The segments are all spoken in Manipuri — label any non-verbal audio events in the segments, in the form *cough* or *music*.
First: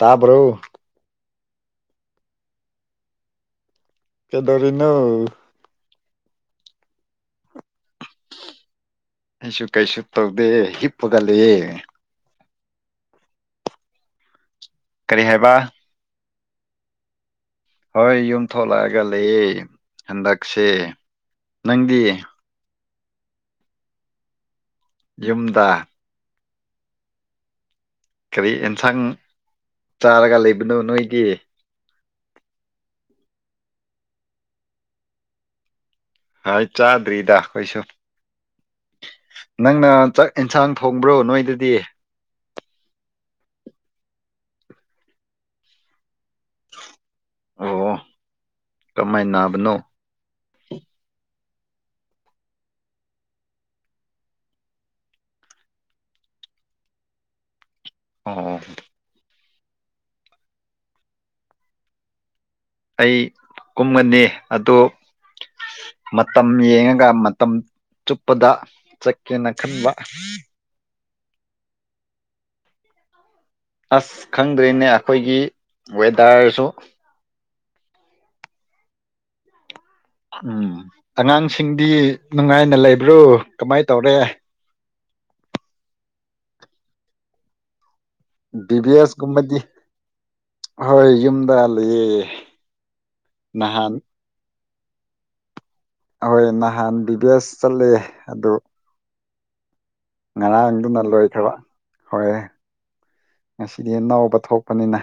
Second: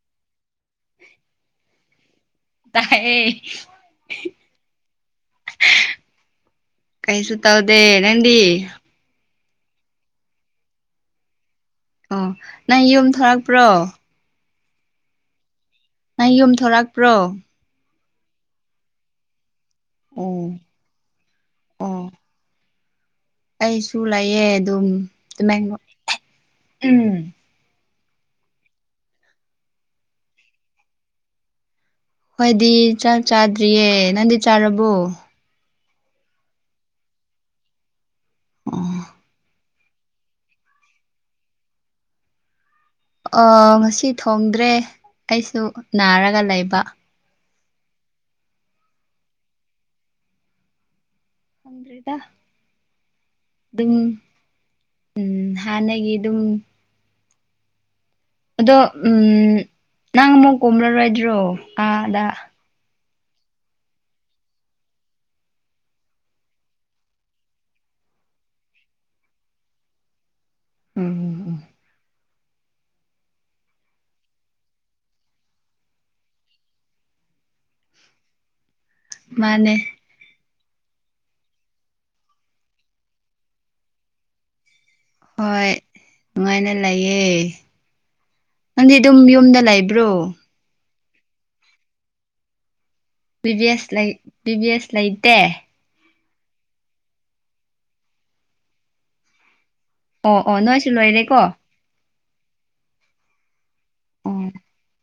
ꯇꯥꯕ꯭ꯔꯣ ꯇꯥꯏꯌꯦ꯫ ꯀꯩꯗꯧꯔꯤꯅꯣ ꯀꯩꯁꯨ ꯇꯧꯗꯦ ꯅꯪꯗꯤ꯫ ꯑꯩꯁꯨꯨ ꯀꯩꯁꯨꯨ ꯇꯧꯗꯦ ꯍꯤꯞꯄꯒ ꯂꯩꯌꯦ꯫ ꯑꯣ ꯅꯪ ꯌꯨꯝ ꯊꯣꯂꯛꯄ꯭ꯔꯣ ꯀꯔꯤ ꯍꯥꯏꯕ ꯅꯪ ꯌꯨꯝ ꯊꯣꯔꯛꯄ꯭ꯔꯣ ꯍꯣꯏ ꯌꯨꯝ ꯊꯣꯛꯂꯛꯑꯒ ꯂꯩꯌꯦ ꯑꯣ ꯍꯟꯗꯛꯁꯦ ꯅꯪꯗꯤ ꯑꯣ ꯑꯩꯁꯨ ꯂꯥꯛꯑꯦ ꯑꯗꯨꯝ ꯌꯨꯝꯗ ꯎꯝ ꯀꯔꯤ ꯑꯦꯟꯁꯥꯡ ꯆꯥꯔꯒ ꯂꯩꯕꯅꯣ ꯅꯣꯏꯒꯤ ꯍꯣꯏꯗꯤ ꯆꯥꯛ ꯆꯥꯗ꯭ꯔꯤꯌꯦ ꯅꯪꯗꯤ ꯆꯥꯔꯕꯣ ꯍ ꯆꯥꯗ꯭ꯔꯤꯗ ꯑꯈꯣꯢꯁꯨ ꯑ ꯅꯪꯅ ꯆꯥꯛ ꯌꯦꯟꯁꯥꯡ ꯊꯣꯡꯕ꯭ꯔꯣ ꯅꯣꯏꯗꯗꯤ ꯑ ꯉꯁꯤ ꯊꯣꯡꯗ꯭ꯔꯦ ꯑꯩꯁꯨ ꯅꯥꯔꯒ ꯒ ꯂꯩꯕ ꯑꯣ ꯀꯃꯥꯏ ꯅꯅꯥꯕꯅꯣ ꯭ꯔꯦꯗ ꯑꯗꯨꯝ ꯎꯝ ꯍꯥꯟꯅꯒꯤ ꯑꯗꯨꯝ ꯑꯣ ꯑꯗꯣ ꯎꯝ ꯅꯪꯃꯨꯛ ꯀꯨꯝꯂꯗ꯭ꯔꯣ ꯑꯥꯗ ꯑꯩ ꯀꯨꯝꯒꯅꯤ ꯑꯗꯨ ꯃꯇꯝ ꯌꯦꯡꯉꯒ ꯃꯇꯝ ꯆꯨꯞꯄꯗ ꯆꯠꯀꯦꯅ ꯈꯟꯕ ꯎꯝ ꯎꯝ ꯎꯝ ꯑꯁ ꯈꯪꯗ꯭ꯔꯤꯅꯦ ꯑꯩꯈꯣꯏꯒꯤ ꯋꯦꯗꯔꯁꯨ ꯃꯥꯅꯦ ꯎꯝ ꯑꯉꯥꯡꯁꯤꯡꯗꯤ ꯅꯨꯡꯉꯥꯏꯅ ꯂꯩꯕ꯭ꯔꯣ ꯀꯃꯥꯏ ꯇꯧꯔꯦ ꯍꯣꯏ ꯅꯨꯡꯉꯥꯏꯅ ꯂꯩꯌꯦ ꯕꯤ ꯅꯪꯗꯤ ꯕꯤ ꯑꯦꯁ ꯑꯗꯨꯝ ꯀꯨꯝꯕꯗꯤ ꯌꯨꯝꯗ ꯂꯩꯕ꯭ꯔꯣ ꯍꯣꯏ ꯌꯨꯝꯗ ꯂꯩꯑ ꯂꯤꯚꯁ ꯂꯩ ꯕꯤ ꯕꯤ ꯑꯦꯁ ꯂꯩꯇꯦ ꯍꯣꯏ ꯅꯍꯥꯟ ꯕꯤ ꯕꯤ ꯑꯦꯁ ꯆꯠꯂꯦ ꯑꯗꯨ ꯑꯣ ꯑꯣ ꯅꯣꯏꯁꯨ ꯉꯔꯥꯡꯗꯨꯅ ꯂꯣꯏꯔꯦꯀꯣ ꯂꯣꯏꯈ꯭ꯔꯕ ꯍꯣꯏ ꯑꯣ ꯉꯁꯤꯗꯤꯅꯧꯕ ꯊꯣꯛꯄꯅꯤꯅ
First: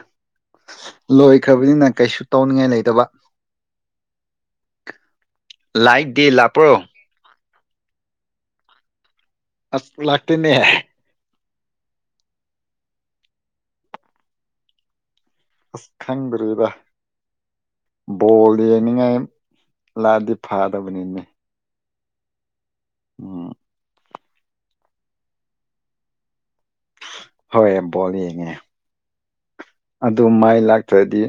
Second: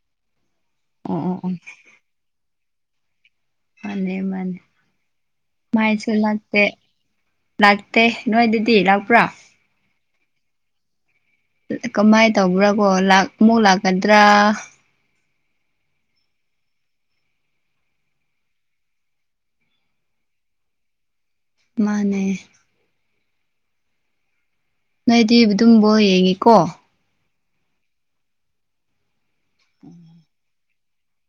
ꯑꯣ ꯑꯣ ꯂꯣꯏꯈ꯭ꯔꯕꯅꯤꯅ ꯀꯩꯁꯨ ꯇꯧꯅꯤꯡꯉꯥꯏ ꯂꯩꯇꯦ ꯇꯕ ꯃꯥꯅꯤ ꯃꯥꯅꯤ ꯂꯥꯏꯠ ꯃꯥꯏꯁꯨ ꯗꯦ ꯅꯠꯇ ꯂꯥꯛꯄ꯭ꯔꯣ ꯂꯥꯛꯇꯦ ꯅꯣꯏ ꯗꯗꯤ ꯂꯥꯛꯄ꯭ꯔꯥ ꯂꯥꯛꯇꯅꯦ ꯀꯃꯥꯏꯅ ꯇꯧꯕ꯭ꯔꯥ ꯀꯣ ꯑꯃꯨꯛ ꯂꯥꯛꯀꯗ꯭ꯔꯥ ꯑꯁ ꯈꯪꯗ꯭ꯔꯤꯗ ꯕꯣꯜ ꯌꯦꯡꯅꯤꯡꯉꯥꯏ ꯂꯥꯑꯗꯤ ꯐꯥꯗꯕꯅꯤꯅꯦ ꯃꯥꯅꯦ ꯎꯝ ꯅꯣꯏꯗꯤ ꯑꯗꯨꯝ ꯕꯣꯜ ꯌꯦꯡꯉꯤꯀꯣ ꯍꯣꯏ ꯕꯣꯜ ꯌꯦꯡꯉꯦ ꯑꯗꯨ ꯃꯥꯏ ꯂꯥꯛ ꯇꯗꯤ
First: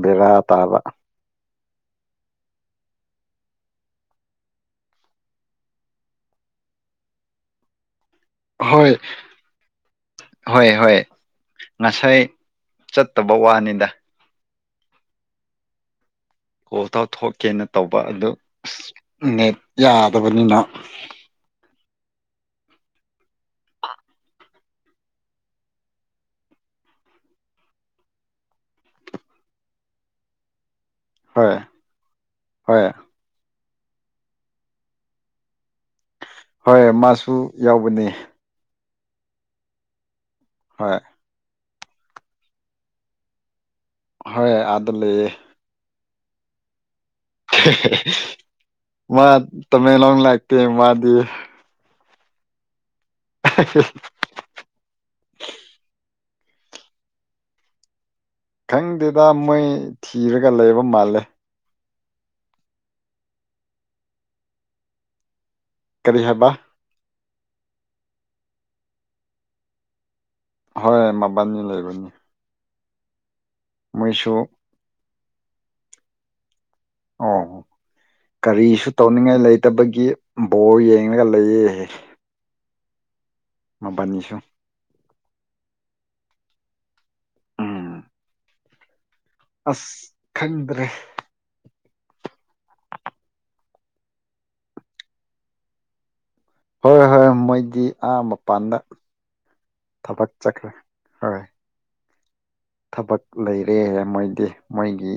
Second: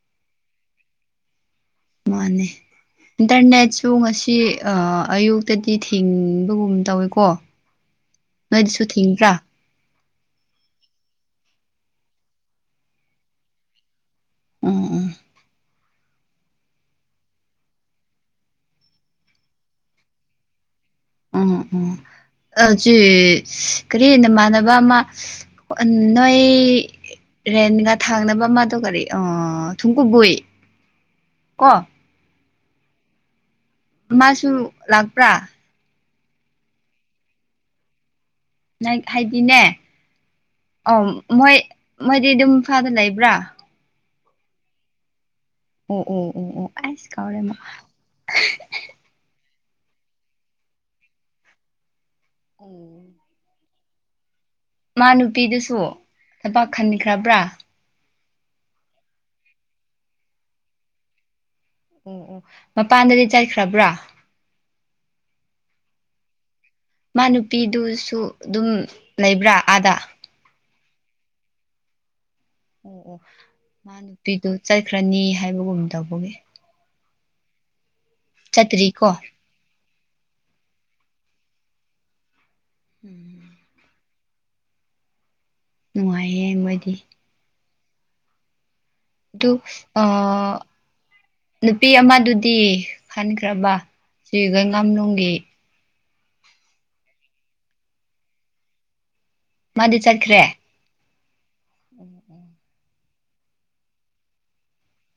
ꯕꯦꯔꯥ ꯇꯥꯕ ꯃꯥꯅꯦ ꯏꯟꯇꯔꯅꯦꯠꯁꯨ ꯉꯁꯤ ꯑꯌꯨꯛꯇꯗꯤ ꯊꯤꯡꯕꯒꯨꯝ ꯇꯧꯋꯦꯀꯣ ꯅꯣꯏꯗꯁꯨ ꯍꯣꯏ ꯊꯤꯡꯕ꯭ꯔꯥ ꯍꯣꯏ ꯍꯣꯏ ꯉꯁꯥꯏ ꯆꯠꯇꯕ ꯋꯥꯅꯤꯗ ꯎꯝ ꯎꯝ ꯀꯣꯜꯇꯥꯎ ꯊꯣꯛꯀꯦꯅ ꯇꯧꯕ ꯑꯗꯨ ꯑ ꯅꯦꯠ ꯌꯥꯗꯕꯅꯤꯅ ꯑꯆꯦ ꯀꯔꯤ ꯅꯃꯥꯅ ꯑꯃ ꯅꯣꯏ ꯔꯦꯟꯒ ꯊꯥꯡꯅꯕ ꯑꯃꯗꯣ ꯀꯔꯤ ꯑ ꯊꯨꯡꯀꯨꯕꯣꯏ ꯍꯣꯏ ꯍꯣꯏ ꯃꯥꯁꯨ ꯂꯥꯛꯄ꯭ꯔꯥ ꯍꯣꯏ ꯃꯥꯁꯨ ꯌꯥꯎꯕꯅꯦ ꯍꯥꯏꯗꯤꯅꯦ ꯑ ꯍꯣꯏ ꯃꯣꯏ ꯃꯣꯏꯗꯤ ꯑꯗꯨꯝ ꯐꯥꯗ ꯂꯩꯕ꯭ꯔꯥ ꯍꯣꯏ ꯑꯗꯨ ꯂꯩ ꯎꯝ ꯎꯝ ꯎꯝ ꯎꯝꯥꯏꯁ ꯃꯥ ꯇꯃꯦꯡꯂꯣꯡ ꯂꯥꯛꯇꯦ ꯃꯥꯗꯤ ꯑꯣ ꯃꯥ ꯅꯨꯄꯤꯗꯨꯁꯨ ꯅꯨꯄꯥ ꯈꯟꯈ꯭ꯔꯕ꯭ꯔꯥ ꯈꯪꯗꯦꯗ ꯃꯣꯏ ꯊꯤꯔꯒ ꯂꯩꯕ ꯃꯥꯜꯂꯦ ꯑꯣ ꯑꯣ ꯃꯄꯥꯟꯗꯗꯤ ꯆꯠꯈ꯭ꯔꯕ꯭ꯔꯥ ꯀꯔꯤ ꯍꯥꯏꯕ ꯃꯥ ꯅꯨꯄꯤꯗꯨꯁꯨ ꯑꯗꯨꯝ ꯂꯩꯕ꯭ꯔꯥ ꯑꯥꯗ ꯍꯣꯏ ꯃꯕꯥꯅꯤ ꯂꯩꯕꯅꯤ ꯑꯣ ꯑꯣ ꯃꯥ ꯃꯣꯏꯁꯨ ꯅꯨꯄꯤꯗꯨ ꯆꯠꯈ꯭ꯔꯅꯤ ꯍꯥꯏꯕꯒꯨꯝ ꯇꯧꯕꯒꯦ ꯑꯧ ꯀꯔꯤꯁꯨ ꯇꯧꯅꯤꯡꯉꯥꯏ ꯂꯩꯇꯕꯒꯤ ꯕꯣꯔ ꯌꯦꯡ ꯉꯒ ꯂꯩꯌꯦ *inaudible* ꯕꯥꯅꯤꯁꯨ ꯅꯨꯡꯉꯥꯏꯍꯦ ꯃꯣꯏꯗꯤ ꯎꯝ ꯑꯗꯨ ꯑꯁ ꯑ ꯈꯪꯗ꯭ꯔꯦ ꯅꯨꯄꯤ ꯑꯃꯗꯨꯗꯤ ꯈꯟꯈ꯭ꯔꯕ ꯁꯤꯈꯣꯏ ꯉꯥꯝꯂꯅꯨꯡꯒꯤ ꯍꯣꯏ ꯍꯣꯏ ꯃꯣꯏꯗꯤ ꯑꯥ ꯃꯄꯥꯟꯗ ꯃꯥꯗꯤ ꯆꯠꯈ꯭ꯔꯦ ꯍꯣꯏ ꯊꯕꯛ ꯂꯩꯔꯦ ꯃꯣꯏꯗꯤ ꯃꯣꯏꯒꯤ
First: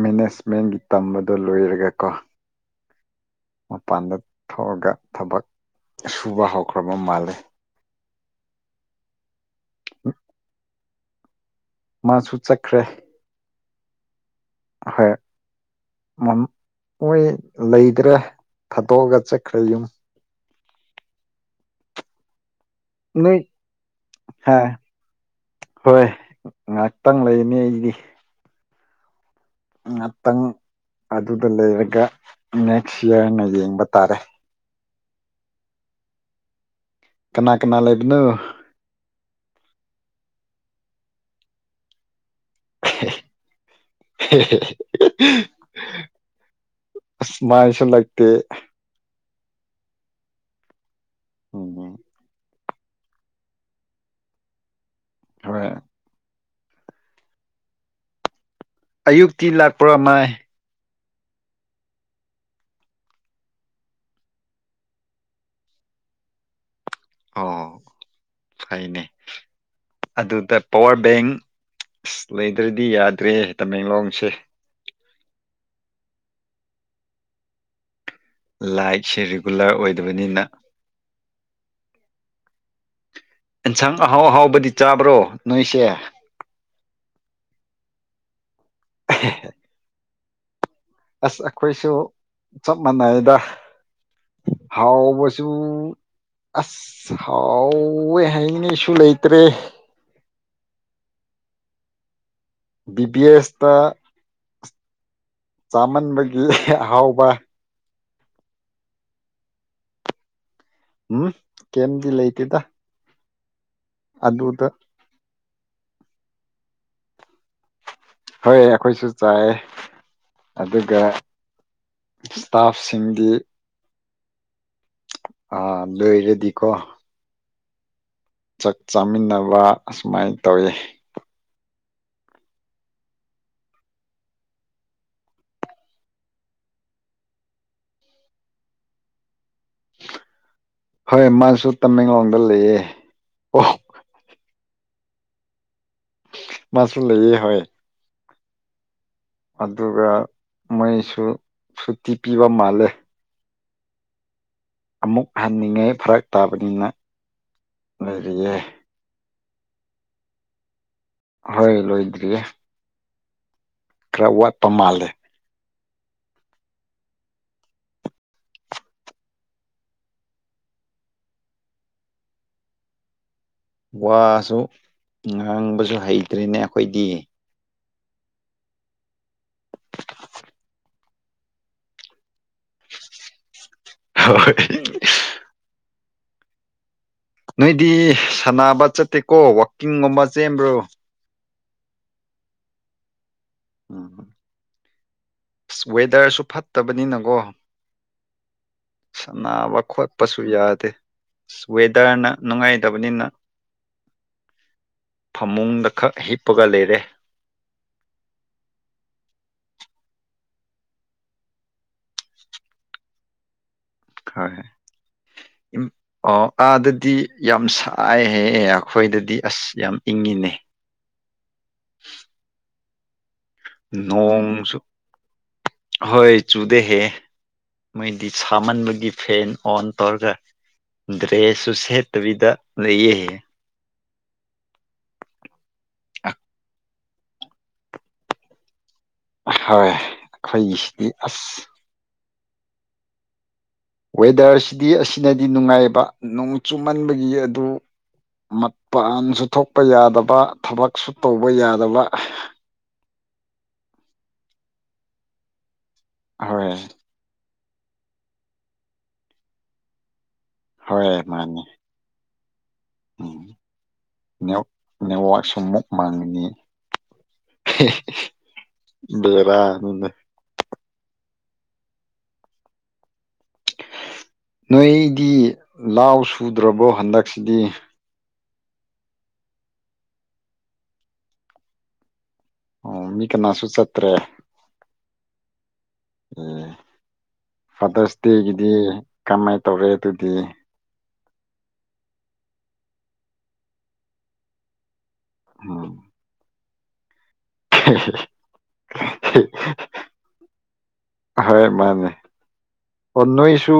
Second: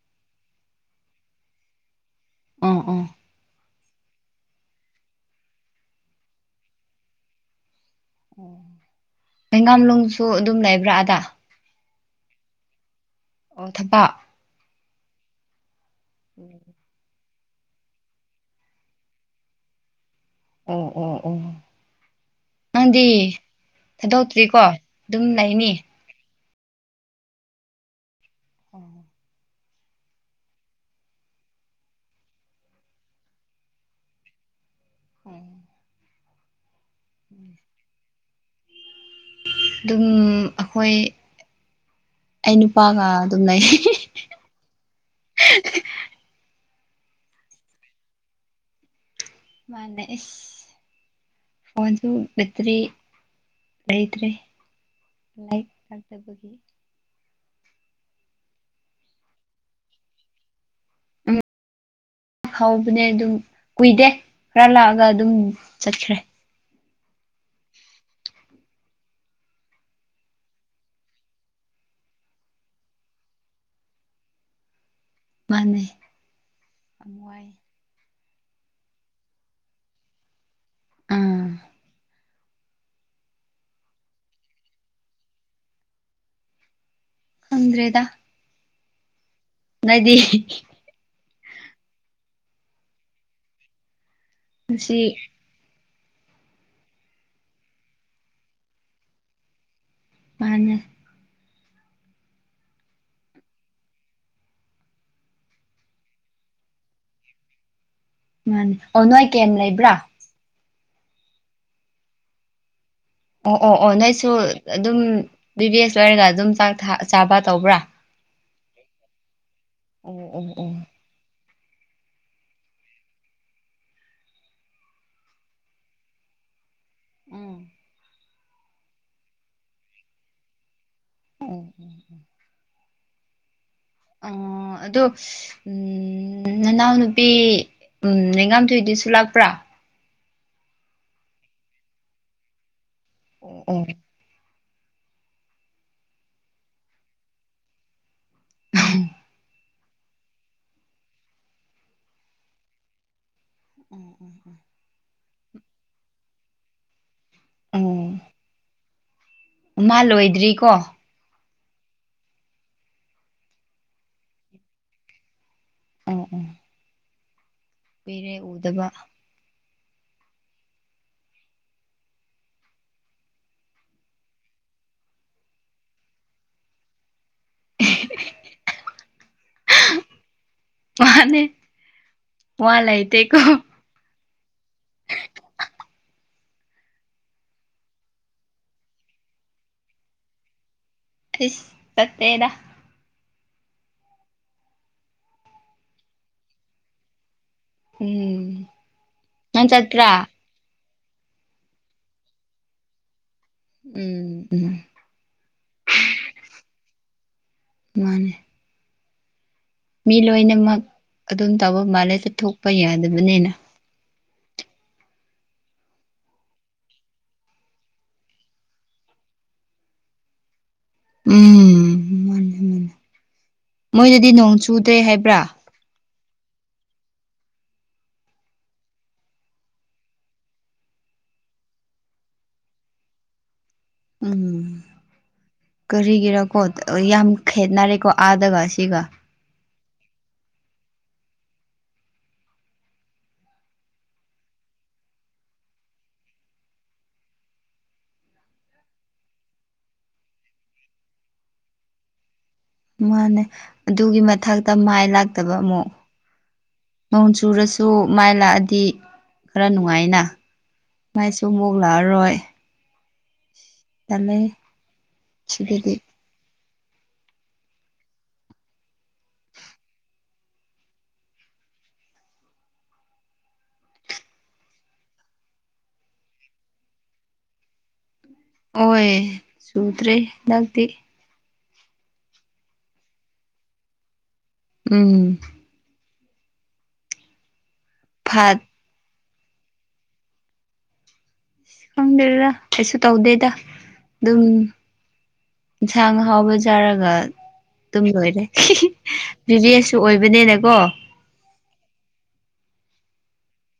ꯃꯦꯅꯦꯖꯃꯦꯟꯒꯤ ꯇꯝꯕꯗꯣ ꯂꯣꯏꯔꯒꯀꯣ ꯑ ꯑ ꯃꯄꯥꯟꯗ ꯊꯣꯛꯑꯒ ꯊꯕꯛ ꯁꯨꯕ ꯍꯧꯈ꯭ꯔꯕ ꯃꯥꯂꯦ ꯑꯣ ꯍꯩꯒꯥꯝꯂꯅꯨꯡꯁꯨ ꯑꯗꯨꯝ ꯂꯩꯕ꯭ꯔꯥ ꯀꯨꯠꯇꯇꯥ ꯃꯥꯁꯨ ꯆꯠꯈ꯭ꯔꯦ ꯑꯣ ꯊꯕ ꯍ ꯃ ꯑꯣꯏꯣꯏ ꯂꯩꯗ꯭ꯔꯦ ꯊꯥꯗꯣꯛꯑꯒ ꯆꯠꯈ꯭ꯔꯦ ꯌꯨꯝ ꯑꯣ ꯑꯣ ꯑꯣ ꯅꯪꯗꯤ ꯅꯣꯏ ꯍꯥ ꯊꯥꯗꯣꯛꯇ꯭ꯔꯤꯀꯣ ꯑꯗꯨꯝ ꯂꯩꯅꯤ ꯍꯣꯏ ꯉꯥꯏꯍꯥꯛꯇꯪ ꯂꯩꯅꯤ ꯑꯩꯗꯤ ꯑꯣ ꯉꯥꯛꯇꯪ ꯑꯗꯨꯗ ꯂꯩꯔꯒ ꯅꯦꯛꯁ ꯏꯌꯥꯔꯅ ꯌꯦꯡꯕ ꯇꯥꯔꯦ ꯀꯅꯥ ꯀꯅꯥ ꯂꯩ ꯑꯗꯨꯅꯣ ꯑꯗꯨꯝ ꯑꯩꯈꯣꯏ ꯑꯩ ꯅꯨꯄꯥꯒ ꯑꯗꯨꯝ ꯂꯩ ꯑꯁꯃꯥꯏꯁ ꯂꯒꯇ ꯃꯥꯗꯦ ꯐ ꯎꯝ ꯑꯗꯨ ꯔꯤ ꯂꯩꯇ꯭ꯔꯤ ꯍꯣꯏ ꯂꯩꯛꯗꯕꯒꯤ ꯑꯌꯨꯛꯇꯤ ꯂꯥꯛꯄ꯭ꯔꯣ ꯃꯥꯏ ꯍꯥꯎꯕꯅꯦ ꯑꯗꯨꯝ ꯀꯨꯏꯗꯦ ꯈꯔ ꯂꯥꯛꯑꯒ ꯑꯗꯨꯝ ꯆꯠꯈ꯭ꯔꯦ ꯑꯣ ꯐꯩꯅꯦ ꯑꯗꯨꯗ ꯄꯋꯥꯔ ꯕꯦꯡ ꯂꯩꯗ꯭ꯔꯗꯤ ꯌꯥꯗ꯭ꯔꯦ ꯇꯃꯦꯡꯂꯣꯡꯁꯦ ꯃꯥꯥꯟꯅꯩ ꯌꯥꯝ ꯋꯥꯏ ꯂꯥꯏꯠꯁꯦ ꯔꯤꯒꯨꯂꯔ ꯑꯣꯏꯗꯕꯅꯤꯅ ꯑꯥ ꯑꯦꯟꯁꯥꯡ ꯑꯍꯥꯎ ꯑꯍꯥꯎꯕꯗꯤ ꯆꯥꯕ꯭ꯔꯣ ꯅꯣꯏꯁꯦ ꯑꯟ꯭ꯔꯦꯗ *inaudible* ꯗꯤ ꯑꯁ ꯑꯩꯈꯣꯏꯁꯨ ꯆꯞ ꯃꯥꯟꯅꯩꯗ ꯉꯁꯤ ꯍꯥꯎ ꯄꯁꯨ ꯑꯁ ꯍꯥꯎꯋꯦ ꯍꯥꯏꯅꯦꯁꯨ ꯂꯩꯇ꯭ꯔꯦ ꯃꯥꯅꯦ ꯕꯤ ꯕꯤ ꯑꯦꯁꯇ ꯆꯥꯃꯟꯕꯒꯤ ꯑꯍꯥꯎꯕ ꯃꯥꯅꯦ ꯑꯣ ꯅꯣꯏ ꯀꯩ ꯂꯩꯕ꯭ꯔꯥ ꯎꯝ ꯀꯝꯗꯤ ꯂꯦꯇꯗ ꯑꯣ *unintelligible* ꯑꯣ ꯑꯣ ꯅꯣꯏꯁꯨ ꯑꯗꯨꯝ ꯕꯤꯕꯤ ꯑꯦꯁ ꯑꯣꯏꯔꯒ ꯑꯗꯨꯝꯥꯛ ꯆꯥꯕ ꯇꯧꯕ꯭ꯔꯥ ꯍꯣꯏ ꯑꯩꯈꯣꯏꯁꯨ ꯆꯥꯏ ꯑꯣ ꯑꯣ ꯑꯣ ꯑꯗꯨꯒ ꯏꯁꯇꯥꯐꯁꯤꯡꯒꯤ ꯑꯥ ꯑꯣꯏꯔꯦꯗꯤꯀꯣ ꯎꯝ ꯆꯥꯛ ꯆꯥꯃꯤꯟꯅꯕ ꯑꯁꯨꯃꯥꯏ ꯇꯧꯋꯤ ꯑꯣ ꯑꯗꯣ ꯎ ꯅꯅꯥꯎꯅ ꯅꯨꯄꯤ ꯂꯩꯉꯥꯝꯊꯣꯏꯗꯨꯁꯨ ꯂꯥꯛꯄ꯭ꯔꯥ ꯍꯣꯏ ꯃꯥꯁꯨ ꯇꯃꯦꯡꯂꯣꯡꯗ ꯂꯩꯌꯦ ꯑꯣ ꯑꯣ ꯃꯥꯁ ꯐ ꯂꯩꯦ ꯍ ꯎ ꯑꯗꯨꯒ ꯃꯣꯏꯁꯨ ꯁꯨꯇꯤ ꯄꯤꯕ ꯃꯥꯜꯂꯦ ꯎꯝ ꯎꯝ ꯎꯝ ꯑꯃꯨꯛ ꯍꯟꯅꯤꯡꯉꯦ ꯐꯔꯛ ꯇꯥꯕꯅꯤꯅ ꯑꯣ ꯂꯩꯔꯤꯌꯦ ꯃꯥ ꯂꯣꯏꯗ꯭ꯔꯤꯀꯣ ꯍꯣꯏ ꯂꯣꯏꯗ꯭ꯔꯤꯌꯦ ꯈꯔ ꯋꯥꯠꯄ ꯃꯥꯜꯂꯦ ꯄꯔꯦ ꯎꯗꯕ ꯋꯥꯁꯨ ꯉꯥꯡꯕꯁꯨ ꯍꯩꯇ꯭ꯔꯔꯤꯅꯦ ꯑꯩꯈꯣꯏꯗꯤ *inaudible* ꯋꯥꯅꯦ ꯋꯥꯍ ꯂꯩ ꯇꯀꯣ ꯍ ꯅꯣꯏꯗꯤ ꯁꯥꯟꯅꯕ ꯆꯠꯇꯦꯀꯣ ꯋꯥꯛꯀꯤꯡꯒꯨꯝꯕ ꯆꯦꯟꯕ꯭ꯔꯣ ꯐꯠꯇꯦꯗ ꯑ ꯋꯦꯗꯔꯁꯨ ꯐꯠꯇꯕꯅꯤꯅꯀꯣ ꯎꯝ ꯁꯅꯥ ꯅꯪ ꯋꯥꯈꯣ ꯆꯠꯄ꯭ꯔꯥ ꯄꯁꯨ ꯌꯥꯗꯦ ꯑꯁ ꯋꯦꯗꯔꯅ ꯅꯨꯡꯉꯥꯏꯇꯕꯅꯤꯅ ꯎꯝ ꯎꯝ ꯐꯃꯨꯡꯗ ꯈꯛ ꯍꯤꯞꯄꯒ ꯂꯩꯔꯦ ꯃꯥꯅꯦ ꯃꯤ ꯂꯣꯏꯅꯃꯛ ꯑꯗꯨꯝ ꯇꯧꯕ ꯃꯥꯜꯂꯦ ꯆꯠ ꯊꯣꯛꯣꯛꯄ ꯌꯥꯗꯕꯅꯤꯅ ꯍꯣꯏꯣꯏ ꯑꯣ ꯑꯥꯗꯗꯤ ꯌꯥꯝ ꯁꯥꯏꯍꯦꯍꯦ ꯑꯩꯈꯣꯏꯗꯗꯤ ꯑꯁ ꯌꯥꯝ ꯏꯪꯉꯤꯅꯦ ꯎꯝ ꯃꯣꯏꯅꯗꯤ ꯅꯣꯡ ꯅꯣꯡꯁꯨ ꯆꯨꯗ꯭ꯔꯦ ꯍꯥꯏꯕ꯭ꯔꯥ ꯍꯣꯏ ꯆꯨꯗꯩꯍꯦ ꯃꯣꯏꯗꯤ ꯁꯥꯃꯟꯕꯒꯤ ꯐꯦꯟ ꯑꯣꯟ ꯇꯧꯔꯒ ꯗ꯭ꯔꯦꯁꯁꯨ ꯁꯦꯠꯇꯕꯤꯗ ꯂꯩꯌꯦꯦꯍꯦ ꯀꯔꯤꯒꯤꯦꯔꯀꯣꯗ ꯌꯥꯝ ꯈꯦꯠꯅꯔꯦꯀꯣ ꯑꯥꯗꯒ ꯁꯤꯒ ꯍꯣꯏ ꯑꯩꯈꯣꯏꯒꯤꯁꯤꯗꯤ ꯑꯁ ꯋꯦꯗꯔꯁꯤꯗꯤ ꯑꯁꯤꯅꯗꯤ ꯅꯨꯡꯉꯥꯏꯕ ꯅꯣꯡ ꯆꯨꯝꯃꯟꯕꯒꯤ ꯑꯗꯨ ꯃꯄꯥꯟꯁꯨ ꯊꯣꯛꯄ ꯌꯥꯗꯕ ꯊꯕꯛꯁꯨ ꯇꯧꯕ ꯌꯥꯗꯕ ꯃꯥꯅꯦ ꯑꯗꯨꯒꯤ ꯃꯊꯛꯇ ꯃꯥꯏ ꯂꯥꯛꯇꯕ ꯑꯃꯨꯛ ꯍꯣꯏ ꯃꯎꯟ ꯁꯨꯔꯁ ꯁꯨ ꯃꯥꯏ ꯂꯥꯛꯑꯗꯤ ꯈꯔ ꯅꯨꯡꯉꯥꯏꯅ ꯍꯣꯏ ꯃꯥꯏꯁꯨ ꯃꯥꯅꯤ ꯑꯃꯨꯛ ꯂꯥꯛꯑꯔꯣꯏ ꯎꯝ ꯇꯜꯂꯦ ꯅꯦꯠꯋꯥꯛꯁꯨ ꯑꯃꯨꯛ ꯁꯤꯗꯗꯤ ꯃꯥꯡꯉꯤꯅꯤ ꯔ ꯅꯅ ꯅꯣꯏꯗꯤ ꯂꯥꯎ ꯁꯨꯗ꯭ꯔꯕꯣ ꯍꯟꯗꯛꯁꯤꯗꯤ ꯍꯣꯏ ꯁꯨꯗ꯭ꯔꯦ ꯗꯤ ꯑꯣ ꯃꯤ ꯀꯅꯥꯁꯨ ꯆꯠꯇ꯭ꯔꯦ ꯎꯝ ꯑꯣ ꯐꯥꯗꯔꯁ ꯐꯠ ꯗꯦꯒꯤꯗꯤ ꯀꯃꯥꯏꯅ ꯇꯧꯔꯦ ꯑꯗꯨꯗꯤ ꯈꯪꯗꯦꯗ ꯀꯩꯁꯨ ꯇꯧꯗꯦꯗ ꯑꯗꯨꯝ ꯎꯝ ꯪ ꯍꯕ ꯆꯥꯔꯒ ꯑꯗꯨꯝ ꯂꯣꯏꯔꯦ ꯕꯤꯚꯦꯁꯨ ꯑꯣꯏꯕꯅꯦꯅꯀꯣ ꯍꯣꯏ ꯃꯥꯅꯦ ꯑꯣ ꯅꯣꯏꯁꯨ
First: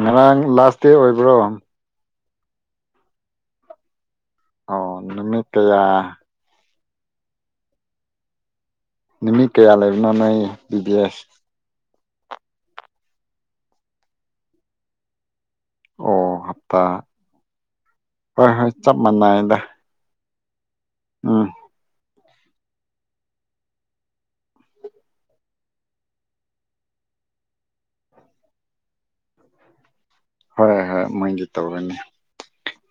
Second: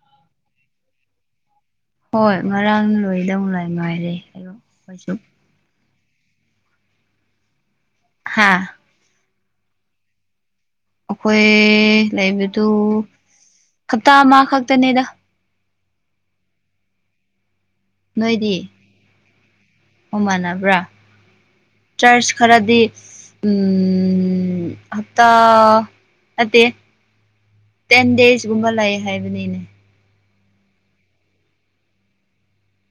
ꯉꯔꯥꯡ ꯂꯥꯁ ꯗꯦ ꯑꯣꯏꯕ꯭ꯔꯣ ꯍꯣꯏ ꯉꯔꯥꯡ ꯂꯣꯏꯗꯧ ꯂꯥꯏ ꯃꯥꯏꯔꯦ ꯑꯣ ꯅꯨꯃꯤꯠꯇꯌꯥ ꯍꯥꯥ ꯅꯨꯃꯤꯠ ꯀꯌꯥ ꯂꯩꯕꯅꯅꯣꯏ ꯑꯩꯈꯣꯏ ꯂꯩꯕꯗꯨ ꯍꯞꯇꯥ ꯑꯃ ꯈꯛꯇꯅꯦꯗ ꯑꯣ ꯍꯥꯞꯇꯥ ꯍꯣꯏ ꯍꯣꯏ ꯆꯞ ꯃꯥꯟꯅꯩꯗ ꯍꯃꯥꯟꯅꯕ꯭ꯔꯥ ꯑꯥ ꯆꯔ ꯈꯔꯗꯤ ꯎꯝ ꯍꯞꯇꯥ ꯅꯠꯇꯦ ꯇꯦꯟ ꯗꯦꯖꯀꯨꯝꯕ ꯂꯩ ꯍꯥꯏꯕꯅꯤꯅꯦ ꯍꯣꯏꯣꯏ ꯍꯣꯏ ꯃꯣꯏꯗꯤ ꯇꯧꯔꯅꯤ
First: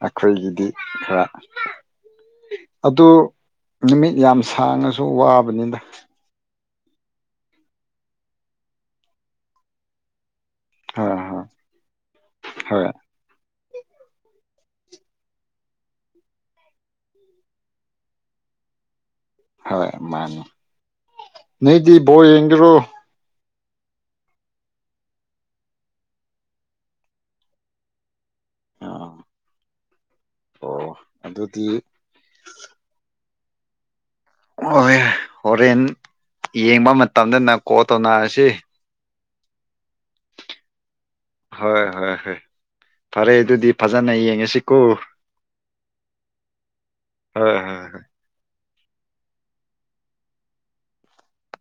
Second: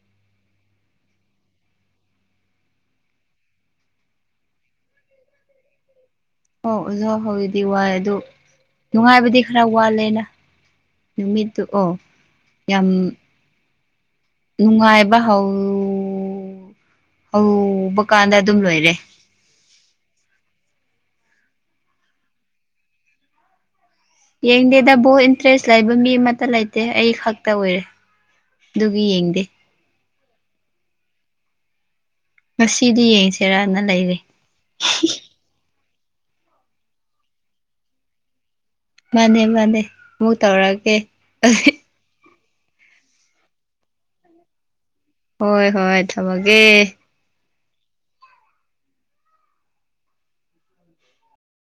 ꯑꯩꯈꯣꯏꯒꯤꯗꯤ ꯈꯔ ꯑꯗꯨ ꯅꯨꯃꯤꯠ ꯌꯥꯝ ꯁꯥꯡꯉꯁꯨ ꯋꯥꯕꯅꯤꯗ ꯑꯣ ꯑꯣꯖꯥ ꯍꯧꯖꯤꯗꯤ ꯋꯥꯏꯦ ꯑꯗꯨ ꯅꯨꯡꯉꯥꯏꯕꯗꯤ ꯈꯔ ꯋꯥꯠꯂꯦꯅ ꯍꯣꯏ ꯅꯨꯃꯤ ꯍꯣꯏ ꯑꯣ ꯌꯥꯝ ꯍꯣꯏ ꯅꯨꯡꯉꯥꯏꯕ ꯍꯧ ꯍꯧꯕ ꯀꯥꯟꯗ ꯑꯗꯨꯝ ꯂꯣꯏꯔꯦ ꯍ ꯃꯥꯅꯤ ꯅꯗꯤ ꯣ ꯏꯡꯒꯔꯣ ꯌꯦꯡꯗꯦꯗ ꯕꯣꯠ ꯏꯟꯇꯔꯦꯁ ꯂꯩꯕ ꯃꯤ ꯑꯃꯠꯇ ꯂꯩꯇꯦ ꯑꯩ ꯈꯛꯇ ꯑꯣꯏꯔꯦ ꯑꯗꯨꯒꯤ ꯌꯦꯡꯗꯦ ꯑꯣ ꯑꯗꯨꯗꯤ ꯉꯁꯤꯗꯤ ꯌꯦꯡꯁꯤꯔꯅ ꯂꯩꯔꯦ ꯍꯣꯔꯦꯟ ꯌꯦꯡꯕ ꯃꯇꯝꯗ ꯅꯪꯀꯣ ꯇꯧꯅꯔꯁꯤ ꯃꯥꯅꯦ ꯃꯥꯅꯦ ꯑꯃꯨꯛ ꯇꯧꯔꯛꯑꯒꯦ ꯍꯣꯏ ꯍꯣꯏ ꯍꯣꯏ ꯐꯔꯦ ꯑꯗꯨꯗꯤ ꯐꯖꯅ ꯌꯦꯡꯉꯁꯤꯀꯣ ꯍꯣꯏ ꯍꯣꯏ ꯊꯝꯃꯒꯦ ꯍꯣꯏ ꯍꯣꯏ